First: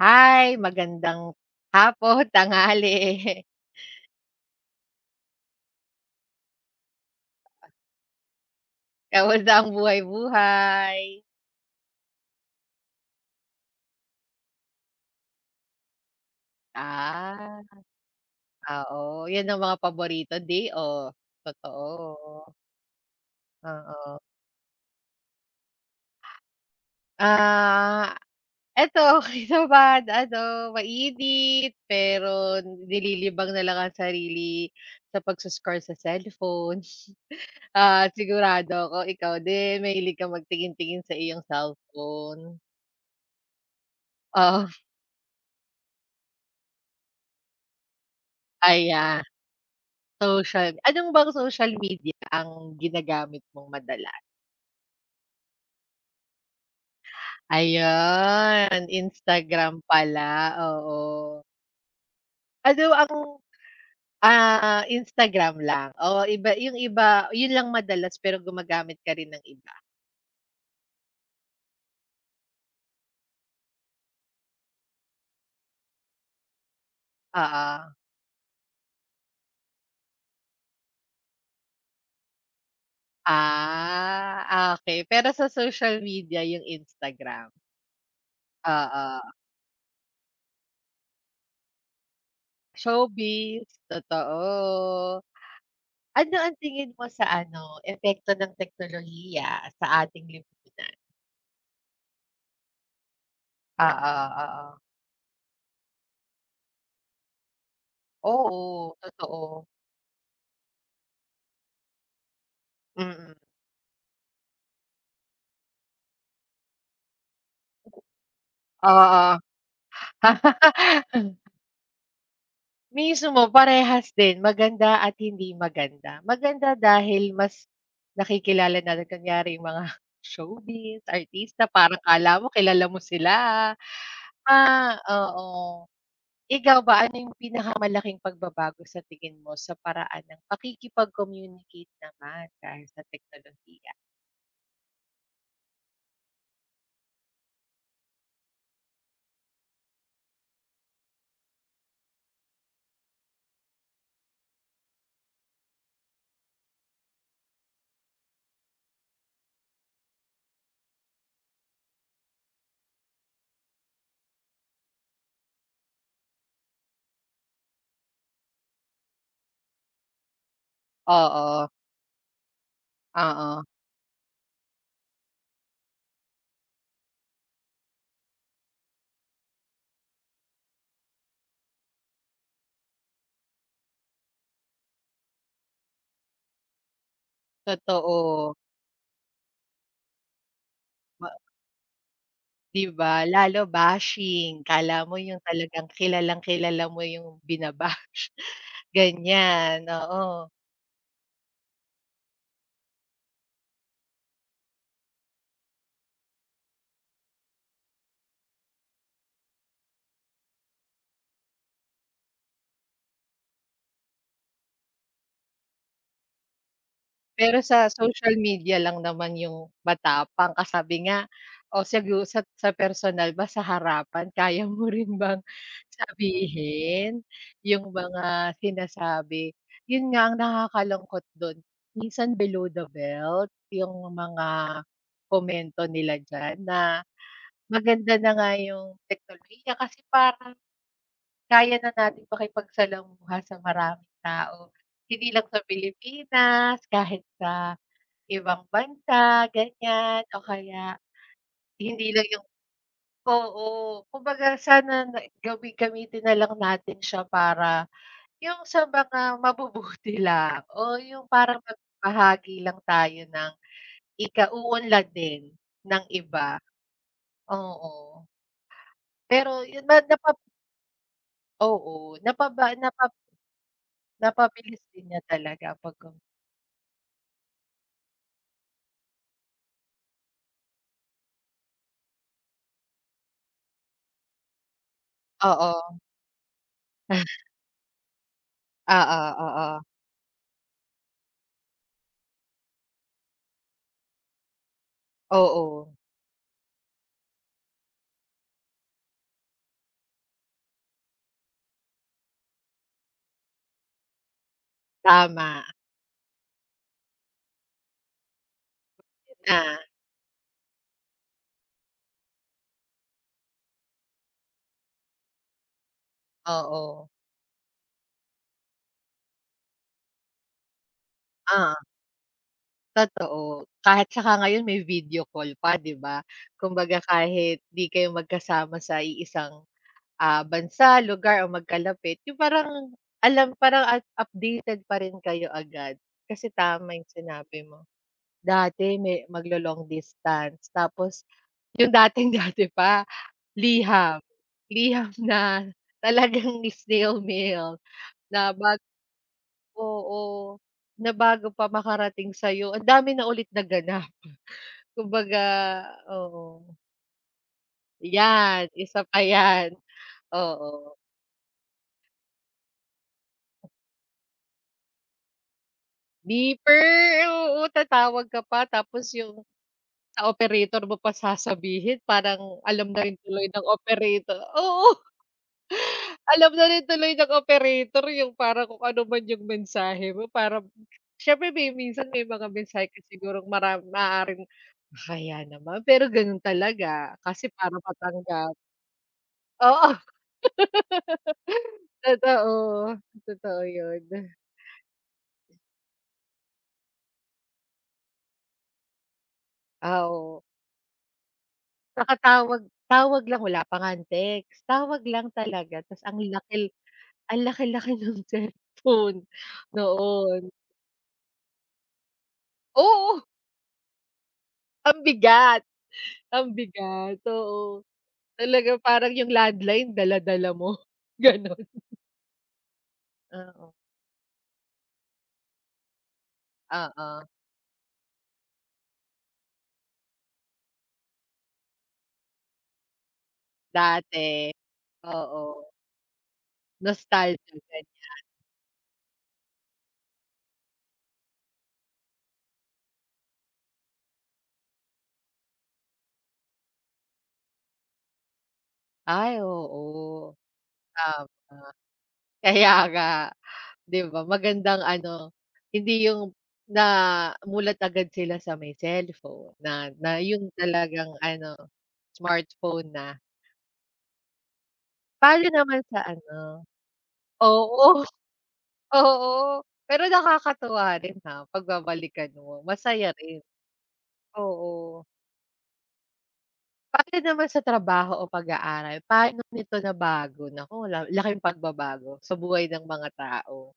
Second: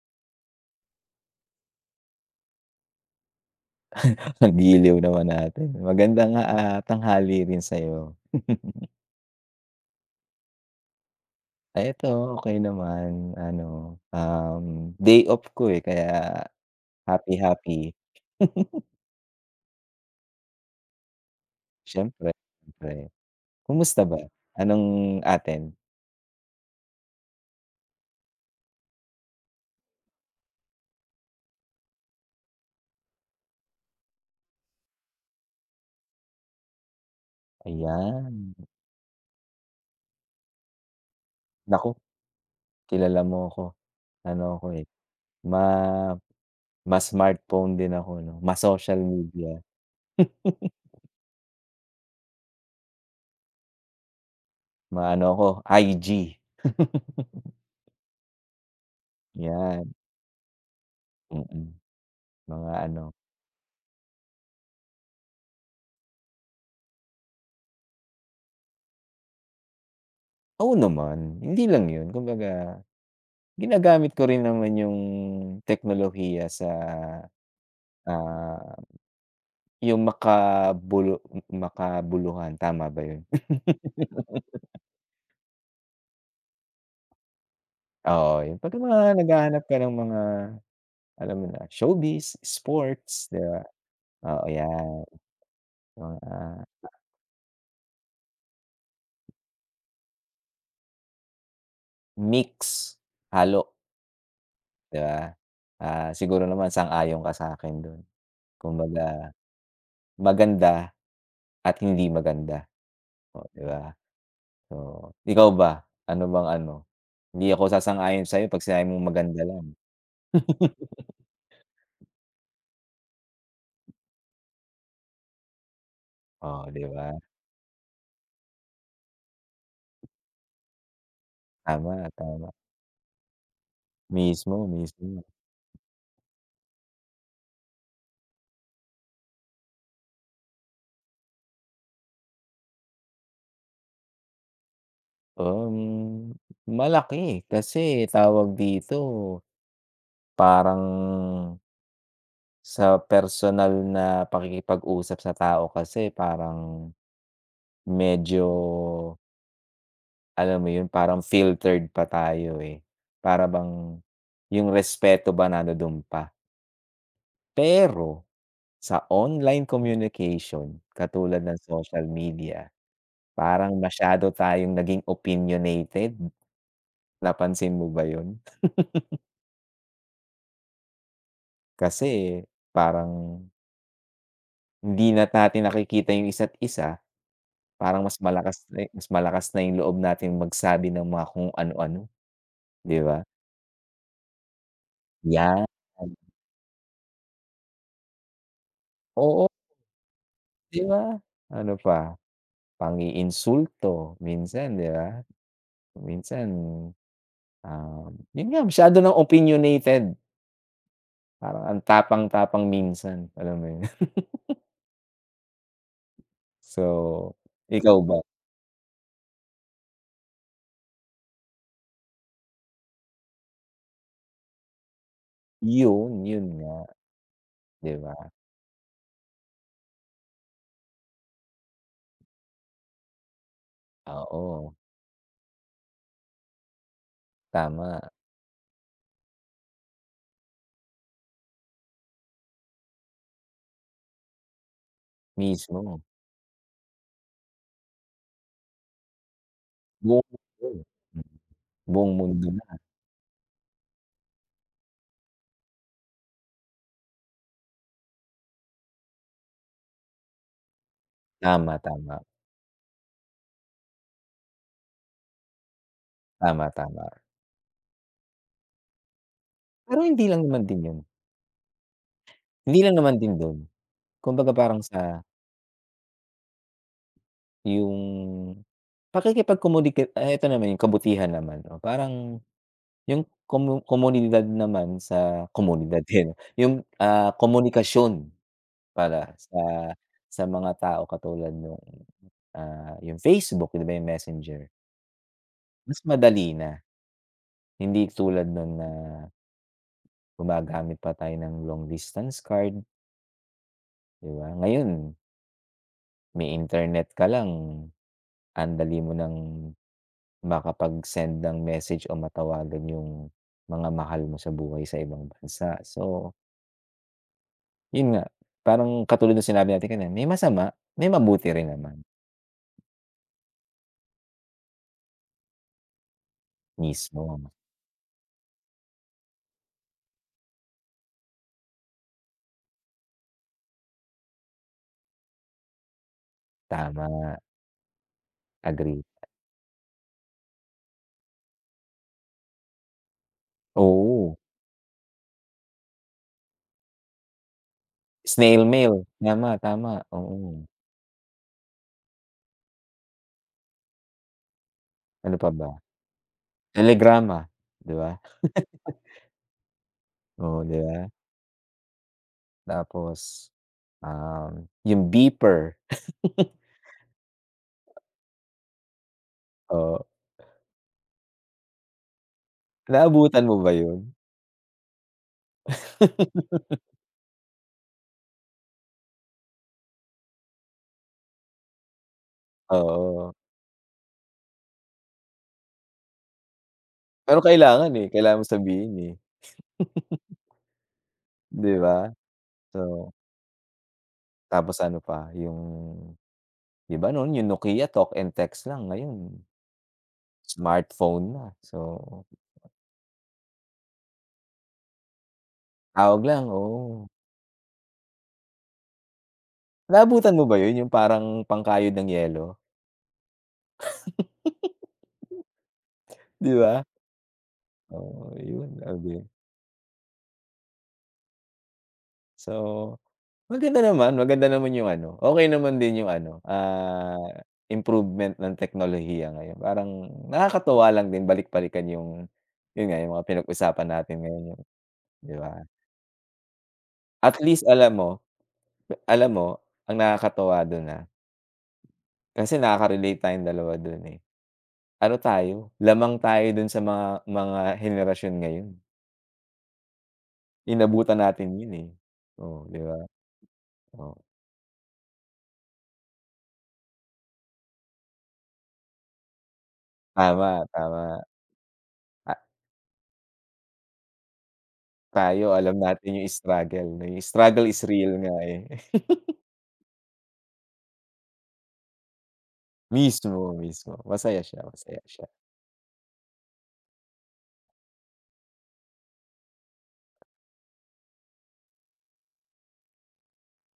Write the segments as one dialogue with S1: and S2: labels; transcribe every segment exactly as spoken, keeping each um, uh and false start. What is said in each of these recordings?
S1: Hi, magandang hapon, tanghali.
S2: Ang giliw naman natin, magandang, ah, tanghali rin sa'yo.
S1: Kumusta ang buhay-buhay?
S2: Ay, ito, okey naman. Ano, um, day off ko, eh, kaya happy
S1: Ah.
S2: happy.
S1: Oo, yun ang mga paborito, day off,
S2: Siyempre,
S1: totoo.
S2: siyempre. Kumusta ba?
S1: Oo.
S2: Anong atin?
S1: Ah ito, okey naman, ano, mainit, pero nililibang na lang ang sarili sa pagso-scroll sa cellphone. Ah,
S2: Ayan.
S1: sigurado ako ikaw din, mahilig ka magtingin-tingin sa iyong
S2: Nako,
S1: cellphone.
S2: kilala mo ‘ko. Ano ako,
S1: Oo.
S2: eh, ma ma-smartphone din ako ‘no, ma-social
S1: Aya
S2: media.
S1: social anong bang social media ang ginagamit mong madalas?
S2: Maano ako, I-G.
S1: Ayun, Instagram
S2: ‘Yan.
S1: pala, oo.
S2: Mm. Mga
S1: Ano
S2: ano
S1: ang ah, Instagram lang o iba yung iba yun lang madalas, pero gumagamit ka rin ng iba?
S2: Oo naman, hindi lang yun, kumbaga, ginagamit ko rin naman yung teknolohiya sa,
S1: Oo.
S2: ah, yung makabulu m makabuluhan. Tama ba yun?
S1: Ah, okey, pero sa social media, yung Instagram?
S2: Oo, yung 'pag ka mga
S1: Oo.
S2: naghahanap ka ng mga, alam mo na, showbiz, sports 'di ba,
S1: Showbiz,
S2: oo, 'yan.
S1: totoo. Ano ang
S2: [unintelligible]
S1: tingin mo sa ano, epekto ng teknolohiya sa ating lipunan?
S2: Mix, halo.
S1: Oo, oo.
S2: 'Di ba. Ah, siguro naman sang-ayon ka sa'kin dun,
S1: Oo,
S2: kumbaga,
S1: totoo.
S2: maganda at hindi maganda,
S1: Mm.
S2: oh, 'di ba. So, ikaw ba, ano bang ano, hindi ako sasang-ayon sa'yo 'pag sinabi mong
S1: Oo.
S2: maganda lang.
S1: Mismo, parehas din maganda at hindi maganda.
S2: Oh,
S1: Maganda
S2: 'di ba.
S1: dahil mas nakikilala narin kunyari yung mga, showbiz, artista, parang
S2: Tama,
S1: akala mo
S2: tama.
S1: kilala mo sila.
S2: Mismo,
S1: Ah,
S2: mismo.
S1: oo. Ikaw ba? Ano yung pinakamalaking pagbabago sa tingin mo sa paraan ng pakikipag-communicate naman dahil sa teknolohiya?
S2: Parang malaki kasi tawag dito, parang sa personal na pakikipag-usap sa tao kasi parang medyo alam mo yun, parang filtered pa tayo, eh, para bang yung respeto ba, nanduduon pa. Pero sa online communication katulad ng
S1: Oo.
S2: social media,
S1: Oo.
S2: parang masyado tayong naging opinionated. Napansin mo ba yun? Kasi parang hindi na't natin nakikita yung isa't isa. Parang mas
S1: Totoo.
S2: malakas na, eh mas malakas na yung loob natin magsabi ng mga
S1: Ma
S2: kung anu-ano,
S1: 'Di
S2: 'di
S1: ba
S2: ba?
S1: lalo bashing, akala mo yung
S2: Yan.
S1: talagang kilalang-kilala mo yung bina-bash.
S2: Oo.
S1: Ganyan, oo.
S2: 'Di ba, ano pa? Pang-iinsulto minsan, 'di ba? Minsan, um, yun nga, masyado ng opinionated. Parang ang tapang-tapang minsan, alam mo 'yun? So,
S1: Pero sa
S2: ikaw ba?
S1: social media lang naman yung matapang, ka sabi nga, o sigu sat sa personal ba, sa harapan kaya mo rin bang
S2: Yun, yun nga.
S1: sabihin yung
S2: 'Di ba?
S1: mga sinasabi? 'Yun nga ang nakakalungkot do'n. Minsan below the belt yung mga
S2: Oo.
S1: komento nila diyan, na
S2: Tama.
S1: maganda na nga yung teknolohiya kasi parang, kaya na nating makipagsalamuha sa maraming tao. Hindi lang sa
S2: Mismo.
S1: Pilipinas, kahit sa ibang bansa, ganyan
S2: Buong
S1: o
S2: mundo,
S1: kaya,
S2: m
S1: hindi
S2: buong
S1: lang yung
S2: mundo na.
S1: oo, kumbaga sana na gami gamitin nalang natin siya para yung sa mga mabubuti lang, o yung parang
S2: Tama, tama.
S1: magbahagi lang tayo ng ikauunlad din ng iba.
S2: Tama, tama.
S1: Oo. Pero 'yun
S2: Pero
S1: na na
S2: hindi
S1: pap
S2: lang naman din 'yun.
S1: Oo, napaba
S2: Hindi lang
S1: napap
S2: naman din dun. Kumbaga parang
S1: Napabilis
S2: sa
S1: din niya talaga pagkom
S2: Yung pakikipagcommunicate ay ito naman yung kabutihan naman. Oh, parang yung komo komunidad naman sa
S1: Oo.
S2: komunidad, tiyen, yung,
S1: Ah.
S2: ah, komunikasyon
S1: Oo,
S2: para sa
S1: oo.
S2: sa mga tao katulad nung, ah, yung Facebook, 'di ba, yung Messenger.
S1: Oo.
S2: Mas madali na. Hindi tulad nun na gumagamit pa tayo ng long distance card. 'Di ba? Ngayon
S1: Tama.
S2: may internet ka lang, ang dali mo nang
S1: Ah.
S2: makapagsend ng message o matawagan yung mga mahal mo sa buhay sa ibang bansa. So
S1: Oo.
S2: yun nga. Parang katulad nung sinabi natin kanina, may masama, may mabuti rin
S1: Ah.
S2: naman.
S1: Totoo, kahit tsaka ngayon may video call pa, 'di ba? Kumbaga
S2: Mismo.
S1: kahit 'di kayo magkasama sa iisang, ah, bansa, lugar, o magkalapit, yung parang alam parang at updated pa rin kayo agad. Kasi tama yung
S2: Tama.
S1: sinabi mo, dati
S2: Agree.
S1: may maglo-long distance tapos 'yong dating-dati pa, liham.
S2: Oo.
S1: Liham na talagang snail mail na
S2: Snail
S1: bat
S2: mail niya ma, tama,
S1: oo,
S2: oo.
S1: na bago pa makarating sa'yo ang dami na ulit naganap. Kumbaga
S2: Ano pa ba?
S1: oo.
S2: Telegrama, 'di ba?
S1: Yan, isa pa yan,
S2: Oo, 'di
S1: oo.
S2: ba? Tapos, um, yung beeper.
S1: Beeper oo, tatawag ka pa tapos yung,
S2: Oh.
S1: sa operator mo pa sasabihin, parang alam na rin
S2: Naabutan
S1: tuloy
S2: mo
S1: ng
S2: ba yun?
S1: operator, oo. Alam na rin tuloy ng operator yung para kung ano man yung mensahe mo, para syempre may minsan may mga mensahe kung
S2: Oo.
S1: sigurong mara maaaring, kahiya naman, pero gano'n talaga
S2: Pero
S1: kasi para
S2: kailangan, eh, kailangan mo
S1: matanggap.
S2: sabihin, eh.
S1: Oo,
S2: 'Di ba,
S1: totoo,
S2: so.
S1: totoo yun.
S2: Tapos ano pa yung, 'di ba, nun yung Nokia, talk and text lang, ngayon
S1: Ah, oo.
S2: smartphone na, so.
S1: Nakatawag tawag lang, wala pa nga ang text, tawag lang talaga, 'tas ang
S2: Tawag lang,
S1: laki,
S2: oo.
S1: ang laki-laki ng cellphone
S2: Naabutan mo
S1: noon.
S2: ba yun, yung parang pangkayod ng yelo.
S1: Oo. Ang bigat ang
S2: 'Di ba.
S1: bigat, oo,
S2: Oo,
S1: talaga,
S2: yun,
S1: parang
S2: agree.
S1: yung landline dala-dala mo gano'n.
S2: So,
S1: Ah, oh.
S2: maganda naman, maganda naman yung ano, okey naman din yung ano,
S1: Oo.
S2: ah, improvement ng teknolohiya ngayon. Parang nakakatuwa lang din balik-balikan yung, yun nga yung mga pinag-usapan natin ngayon
S1: Dati,
S2: yun, 'di ba?
S1: oo.
S2: At
S1: Nostalgic,
S2: least alam mo,
S1: ganiyan.
S2: e alam mo, ang nakakatuwa dun, ha, kasi nakakarelate tayong dalawa dun, eh. Ano tayo, lamang tayo dun sa mga mga henerasyon ngayon.
S1: Ay, oo,
S2: Inabutan natin
S1: tama.
S2: yun, eh. Oh,
S1: Kaya
S2: 'di ba?
S1: nga. 'Di
S2: Oh.
S1: ba magandang ano, hindi yung namulat agad sila sa may cellphone, na na yun
S2: Tama,
S1: talagang
S2: tama.
S1: ano,
S2: Ah
S1: smartphone na. Tayo
S2: Tayo, alam
S1: naman sa
S2: natin yung
S1: ano
S2: struggle na yung, struggle is
S1: oo,
S2: real nga, eh.
S1: oo. Pero nakakatuwa rin, ha, 'pag babalikan mo, masaya rin.
S2: Mismo, mismo. Masaya siya, masaya
S1: Oo.
S2: siya.
S1: Pagdating naman sa trabaho o pag-aaral, pa'no nito nabago? Naku, lal laking pagbabago sa buhay ng mga tao.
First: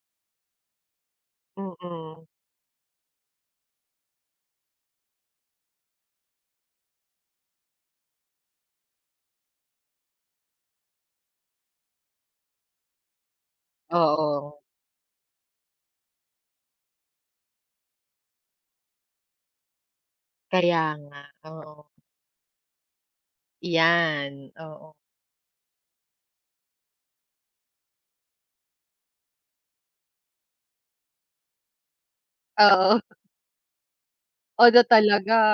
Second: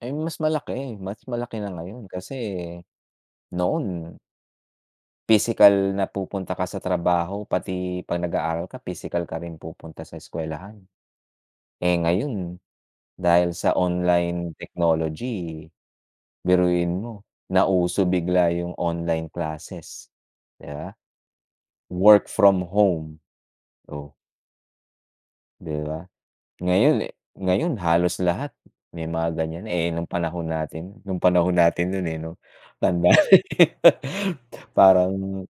S2: Eh, mas malaki, mas malaki na ngayon
S1: Mm.
S2: kasi noon pisikal na pupunta ka sa trabaho pati ‘pag nag-aaral ka, pisikal ka rin pupunta sa eskuwelahan. Eh, ngayon dahil sa online
S1: Oo.
S2: technology, biruin mo nauso bigla yung online classes, ‘di
S1: Kaya
S2: ba.
S1: nga, oo.
S2: Work from home, oh.
S1: 'Yan, oo.
S2: 'Di ba, ngayon, eh ngayon halos lahat may mga ganiyan na, eh, nung panahon natin, nung panahon natin nun, eh, 'no,
S1: Oo.
S2: tanda na.
S1: [unintelligible] talaga
S2: Parang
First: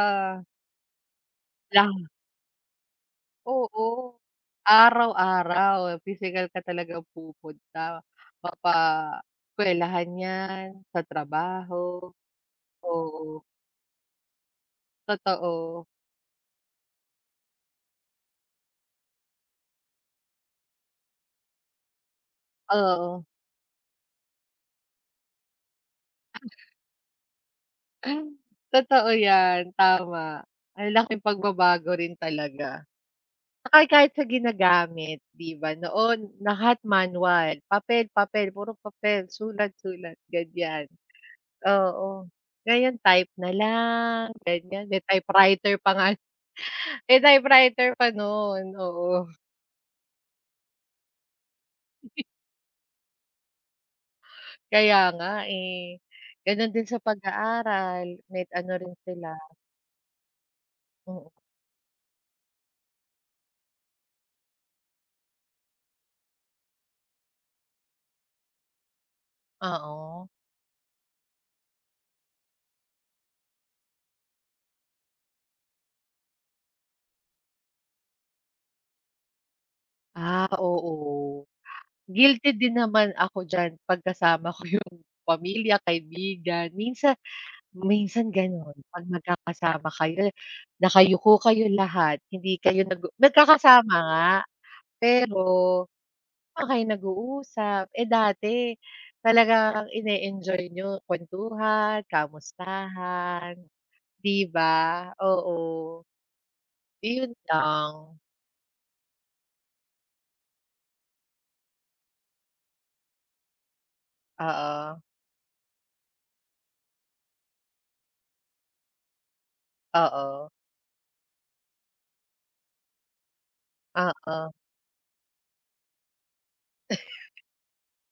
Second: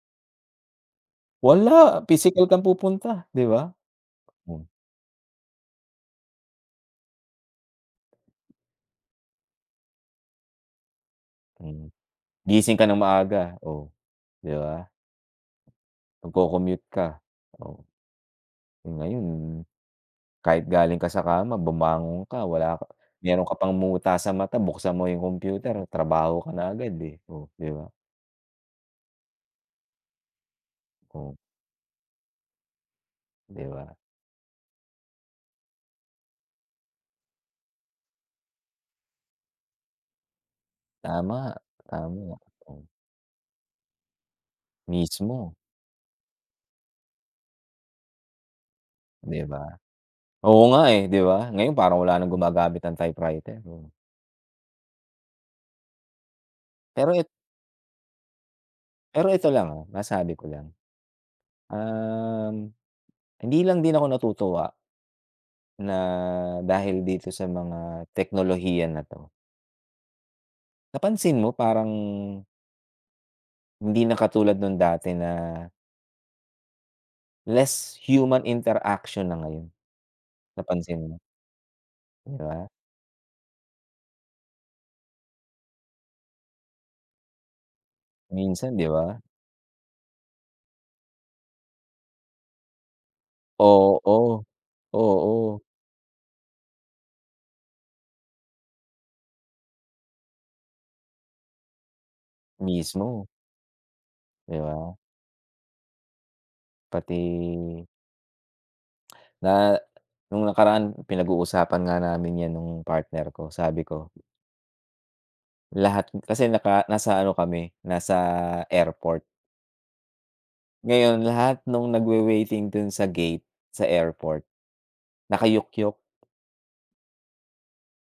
S2: Wala,
S1: lang.
S2: pisikal kang pupunta, 'di ba?
S1: Oo,
S2: Hmm.
S1: araw-araw, pisikal ka talagang pupunta, mapa eskwelahan ‘yan, sa
S2: Hmm,
S1: trabaho,
S2: gising ka nang
S1: oo.
S2: maaga, oh, 'di ba.
S1: Totoo.
S2: Magko-commute ka, oh, ngayon. Kahit galing ka sa kama bumangon ka, wala ka
S1: Oo.
S2: meron ka pang muta sa mata buksan mo yung computer, trabaho ka na agad, eh, oh, 'di ba.
S1: Totoo ‘yan, tama, ang laking
S2: Oh.
S1: pagbabago rin talaga.
S2: 'Di
S1: Na kahi
S2: ba.
S1: kahit sa ginagamit 'di ba, noon, lahat manual, papel, papel, puro papel, sulat, sulat, ganiyan,
S2: Tama,
S1: oo.
S2: tama, oh.
S1: Ngayon type na lang, ganiyan, may
S2: Mismo.
S1: typewriter pa nga, typewriter pa no’n, oo.
S2: 'Di ba, oo nga, eh, 'di ba, ngayon parang wala ng gumagamit ng typewriter, oh.
S1: Kaya nga, eh. Ganun din sa
S2: Pero it
S1: pag-aaral met ano rin sila.
S2: Pero ito lang, ah, masabi ko lang.
S1: Oo.
S2: Um, hindi lang din ako natutuwa na dahil dito sa mga teknolohiya na 'to.
S1: ao.
S2: Napansin mo parang hindi na katulad nung dati na less human interaksiyon na ngayon,
S1: Ah,
S2: napansin mo?
S1: oo.
S2: 'Di
S1: Guilty
S2: ba?
S1: din naman ako diyan 'pag kasama ko 'yong pamilya kaibigan. Minsa minsan gano'n,
S2: Minsan, 'di
S1: 'pag
S2: ba?
S1: magkakasama kayo, nakayuko kayo lahat. Hindi kayo nag-u nagkakasama nga
S2: Oo,
S1: pero,
S2: oo.
S1: 'di naman kayo nag-uusap. Eh, dati talagang ine-enjoy niyo, kuwentuhan,
S2: Mismo.
S1: kamustahan, di
S2: 'Di ba?
S1: ba? Oo.
S2: Pati
S1: Iyon lang.
S2: Na nung nakaraan pinag-uusapan nga namin yan nung partner ko sabi ko
S1: Oo.
S2: Lahat kasi naka nasa ano kami nasa airport.
S1: Oo.
S2: Ngayon lahat nung nagwe-waiting dun sa gate sa airport
S1: Oo.
S2: nakayukyuk.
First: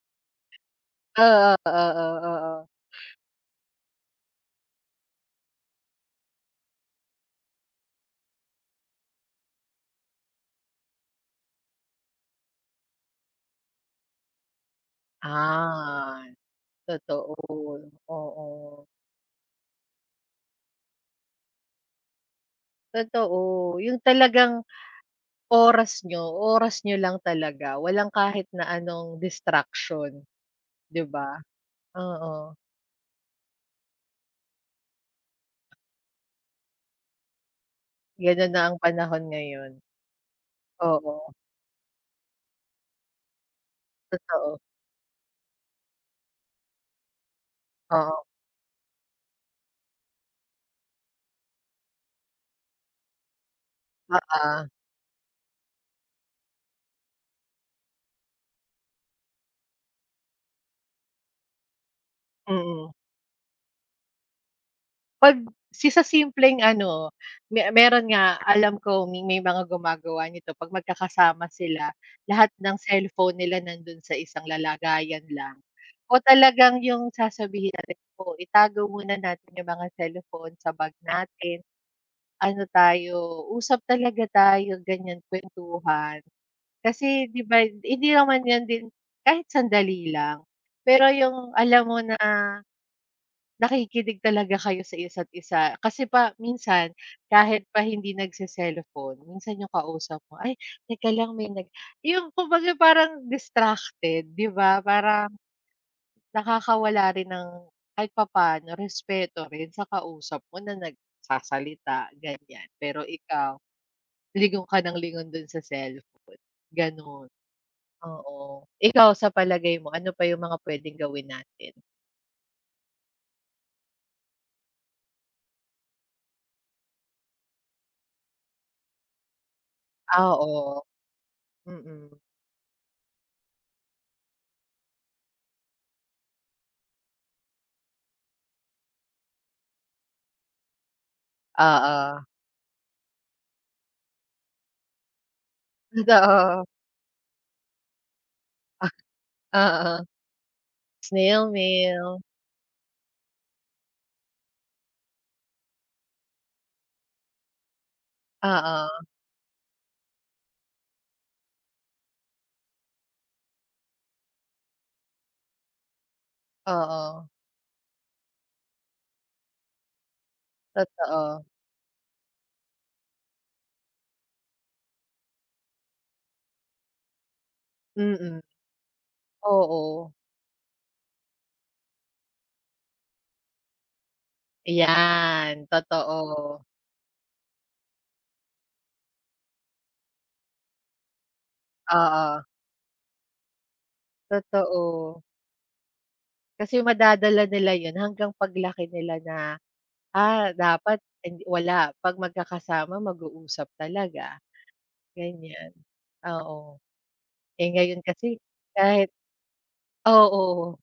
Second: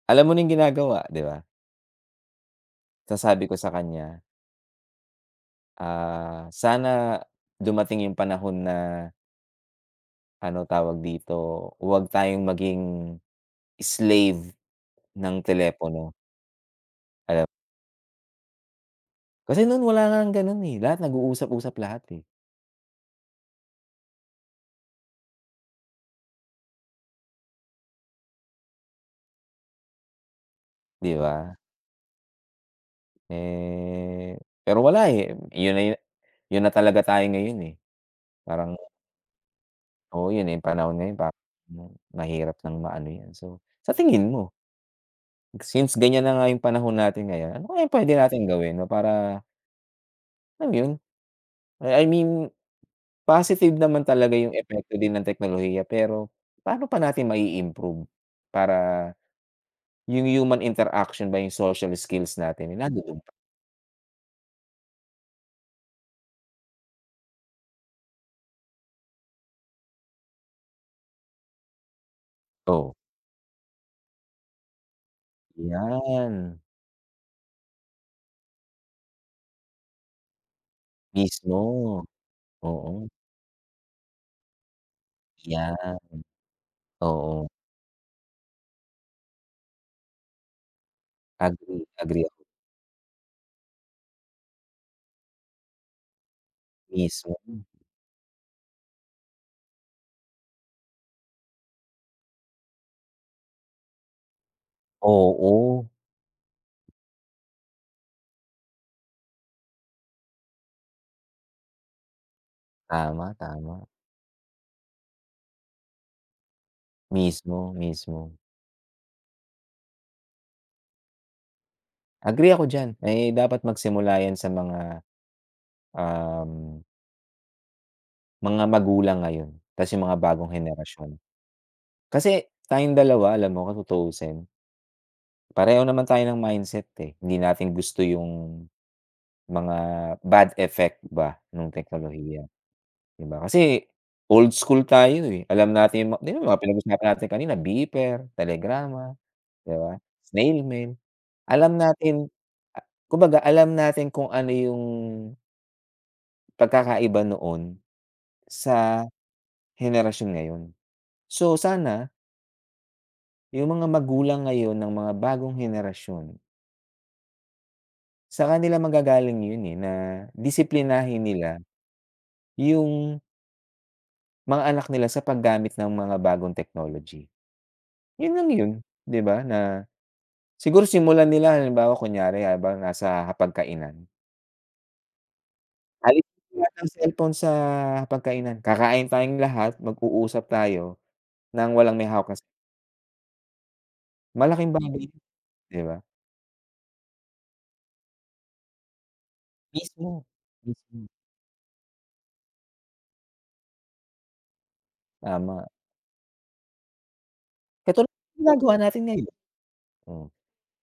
S2: Alam mo na yung ginagawa, 'di ba?
S1: Oo, oo, oo.
S2: Tas sabi ko sa kanya "Ah, sana dumating yung panahon na ano tawag dito, huwag tayong maging slave ng telepono."
S1: an, totoo,
S2: Kaya p
S1: oo.
S2: Kasi nun wala ng ganun, eh. Lahat nag-uusap-usap lahat, eh.
S1: Totoo, yun talagang oras niyo, oras niyo lang talaga, walang kahit na anong distraction, 'di
S2: 'Di
S1: ba?
S2: ba?
S1: Oo.
S2: Eh, pero wala, eh, yun na yu yun na talaga tayo ngayon, eh.
S1: Ganun na ang
S2: Parang
S1: panahon ngayon.
S2: Oo, yun, eh, panahon ngayon pa
S1: Oo.
S2: hmm, mahirap ng maano 'yan. So, sa tingin mo.
S1: Totoo.
S2: Since, ganyan na nga yung panahon natin ngayon. Ano kaya yung pwede
S1: Oo.
S2: nating gawin, 'no, para Ano yun, eh, I mean, positive naman talaga yung
S1: Oo.
S2: epekto din ng teknolohiya pero, pa'no pa natin mai-improve para, yung human interaction ba yung social skills natin, eh,
S1: Mm.
S2: nandodo'n.
S1: 'Pag, sa simpleng ano, me meron nga alam ko may mga gumagawa nito 'pag magkakasama sila, lahat ng
S2: Oo.
S1: cellphone nila nandun sa isang lalagayan lang o
S2: 'Yan.
S1: talagang yung sasabihin natin, oh, itago muna natin yung mga cellphone sa bag natin.
S2: Mismo,
S1: Ano
S2: oo.
S1: tayo, usap talaga tayo, ganyan
S2: 'Yan,
S1: kwentuhan. Kasi 'di
S2: oo.
S1: ba, hindi naman yan din kahit sandali lang, pero yung alam
S2: Agree,
S1: mo na,
S2: agree ako.
S1: nakikinig talaga kayo sa isa't isa kasi, pa minsan
S2: Mismo.
S1: kahit pa hindi nagse-cellphone minsan yung kausap mo, ay, teka lang, may nag yung kumbaga parang distracted 'di ba, parang,
S2: Oo.
S1: nakakawala rin ng kahit papa'no respeto rin sa kausap mo na nagsasalita ganyan, pero
S2: Tama,
S1: ikaw,
S2: tama.
S1: lingon ka ng lingon dun sa cellphone, gano'n.
S2: Mismo, mismo.
S1: Oo ikaw sa palagay mo, ano pa yung mga pwedeng gawin natin?
S2: Agree ako diyan, ay dapat magsimula yan sa mga, um mga magulang ngayon kasi mga
S1: Ah,
S2: bagong
S1: oo.
S2: henerasyon.
S1: Mm.
S2: Kasi tayong dalawa, alam mo kung tutuusin pareho naman tayo ng mindset, eh, hindi natin gusto yung, mga bad effect ba nung
S1: Oo.
S2: teknolohiya, di ba? Kasi old school tayo, eh, alam natin yung mga di ba mga
S1: Totoo.
S2: pinag usapan natin kanina beeper,
S1: Ah,
S2: telegrama, 'di ba,
S1: oo.
S2: snail mail
S1: Snail
S2: Alam
S1: mail.
S2: natin a kumbaga alam natin kung ano yung pagkakaiba noon,
S1: Oo.
S2: sa henerasyon ngayon. So sana yung mga magulang ngayon ng mga bagong henerasyon
S1: Oo.
S2: sa kanila manggagaling yun, eh, na disiplinahin
S1: Totoo.
S2: nila yung mga anak nila sa paggamit ng mga bagong technology. Yun
S1: Mm.
S2: lang yun, 'di ba, na
S1: Oo.
S2: siguro simulan nila halimbawa kunyari habang nasa hapag kainan.
S1: Ayan,
S2: Alisin
S1: totoo.
S2: lahat ng cellphone sa hapag-kainan, kakain tayong lahat, mag-uusap tayo nang walang may hawak na ce
S1: Oo.
S2: Malaking bagay,
S1: Totoo.
S2: 'di ba?
S1: Kasi madadala nila yun hanggang paglaki nila na,
S2: Mismo,
S1: ah, dapat
S2: mismo.
S1: hind wala, 'pag magkakasama, mag-uusap talaga,
S2: Tama.
S1: ganyan. Oo. Eh, ngayon
S2: Katulad
S1: kasi,
S2: ginagawa natin
S1: kahit
S2: ngayon. Mm.
S1: Oo.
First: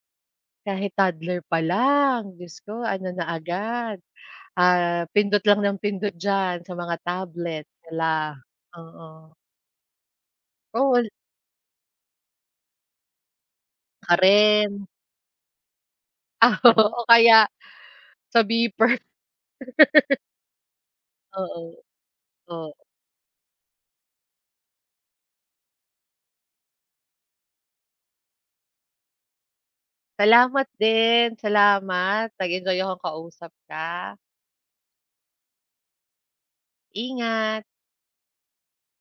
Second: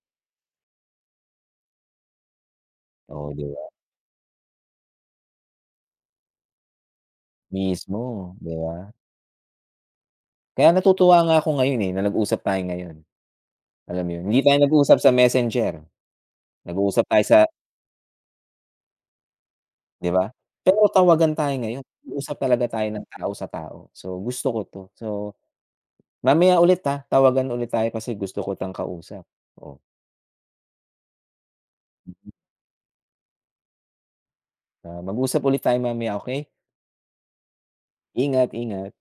S1: Kahit toddler pa lang, Diyos ko ano na
S2: Oh, 'di ba.
S1: agad, ah, pindot lang nang pindot diyan sa mga tablet,
S2: Mismo
S1: hala,
S2: 'di ba.
S1: oo.
S2: Kaya
S1: All.
S2: natutuwa nga ako ngayon, eh, na nag-usap tayo ngayon. Alam mo
S1: Ka
S2: yun, hindi tayo
S1: rin.
S2: nag-usap sa messenger.
S1: Oo,
S2: Nag-uusap
S1: o
S2: tayo sa
S1: kaya, sa beeper.
S2: 'Di ba? Pero tawagan tayo
S1: Oo,
S2: ngayon, nag-uusap talaga
S1: oo.
S2: tayo ng tao sa tao. So gusto ko 'to. So, mamaya ulit, ah, tawagan ulit tayo kasi gusto ko kitang kausap, oh.
S1: Salamat din, salamat,
S2: Mm.
S1: nag-enjoy akong kausap ka.
S2: Ah, mag-usap ulit tayo mamaya, okey?
S1: Ingat.
S2: Ingat, ingat.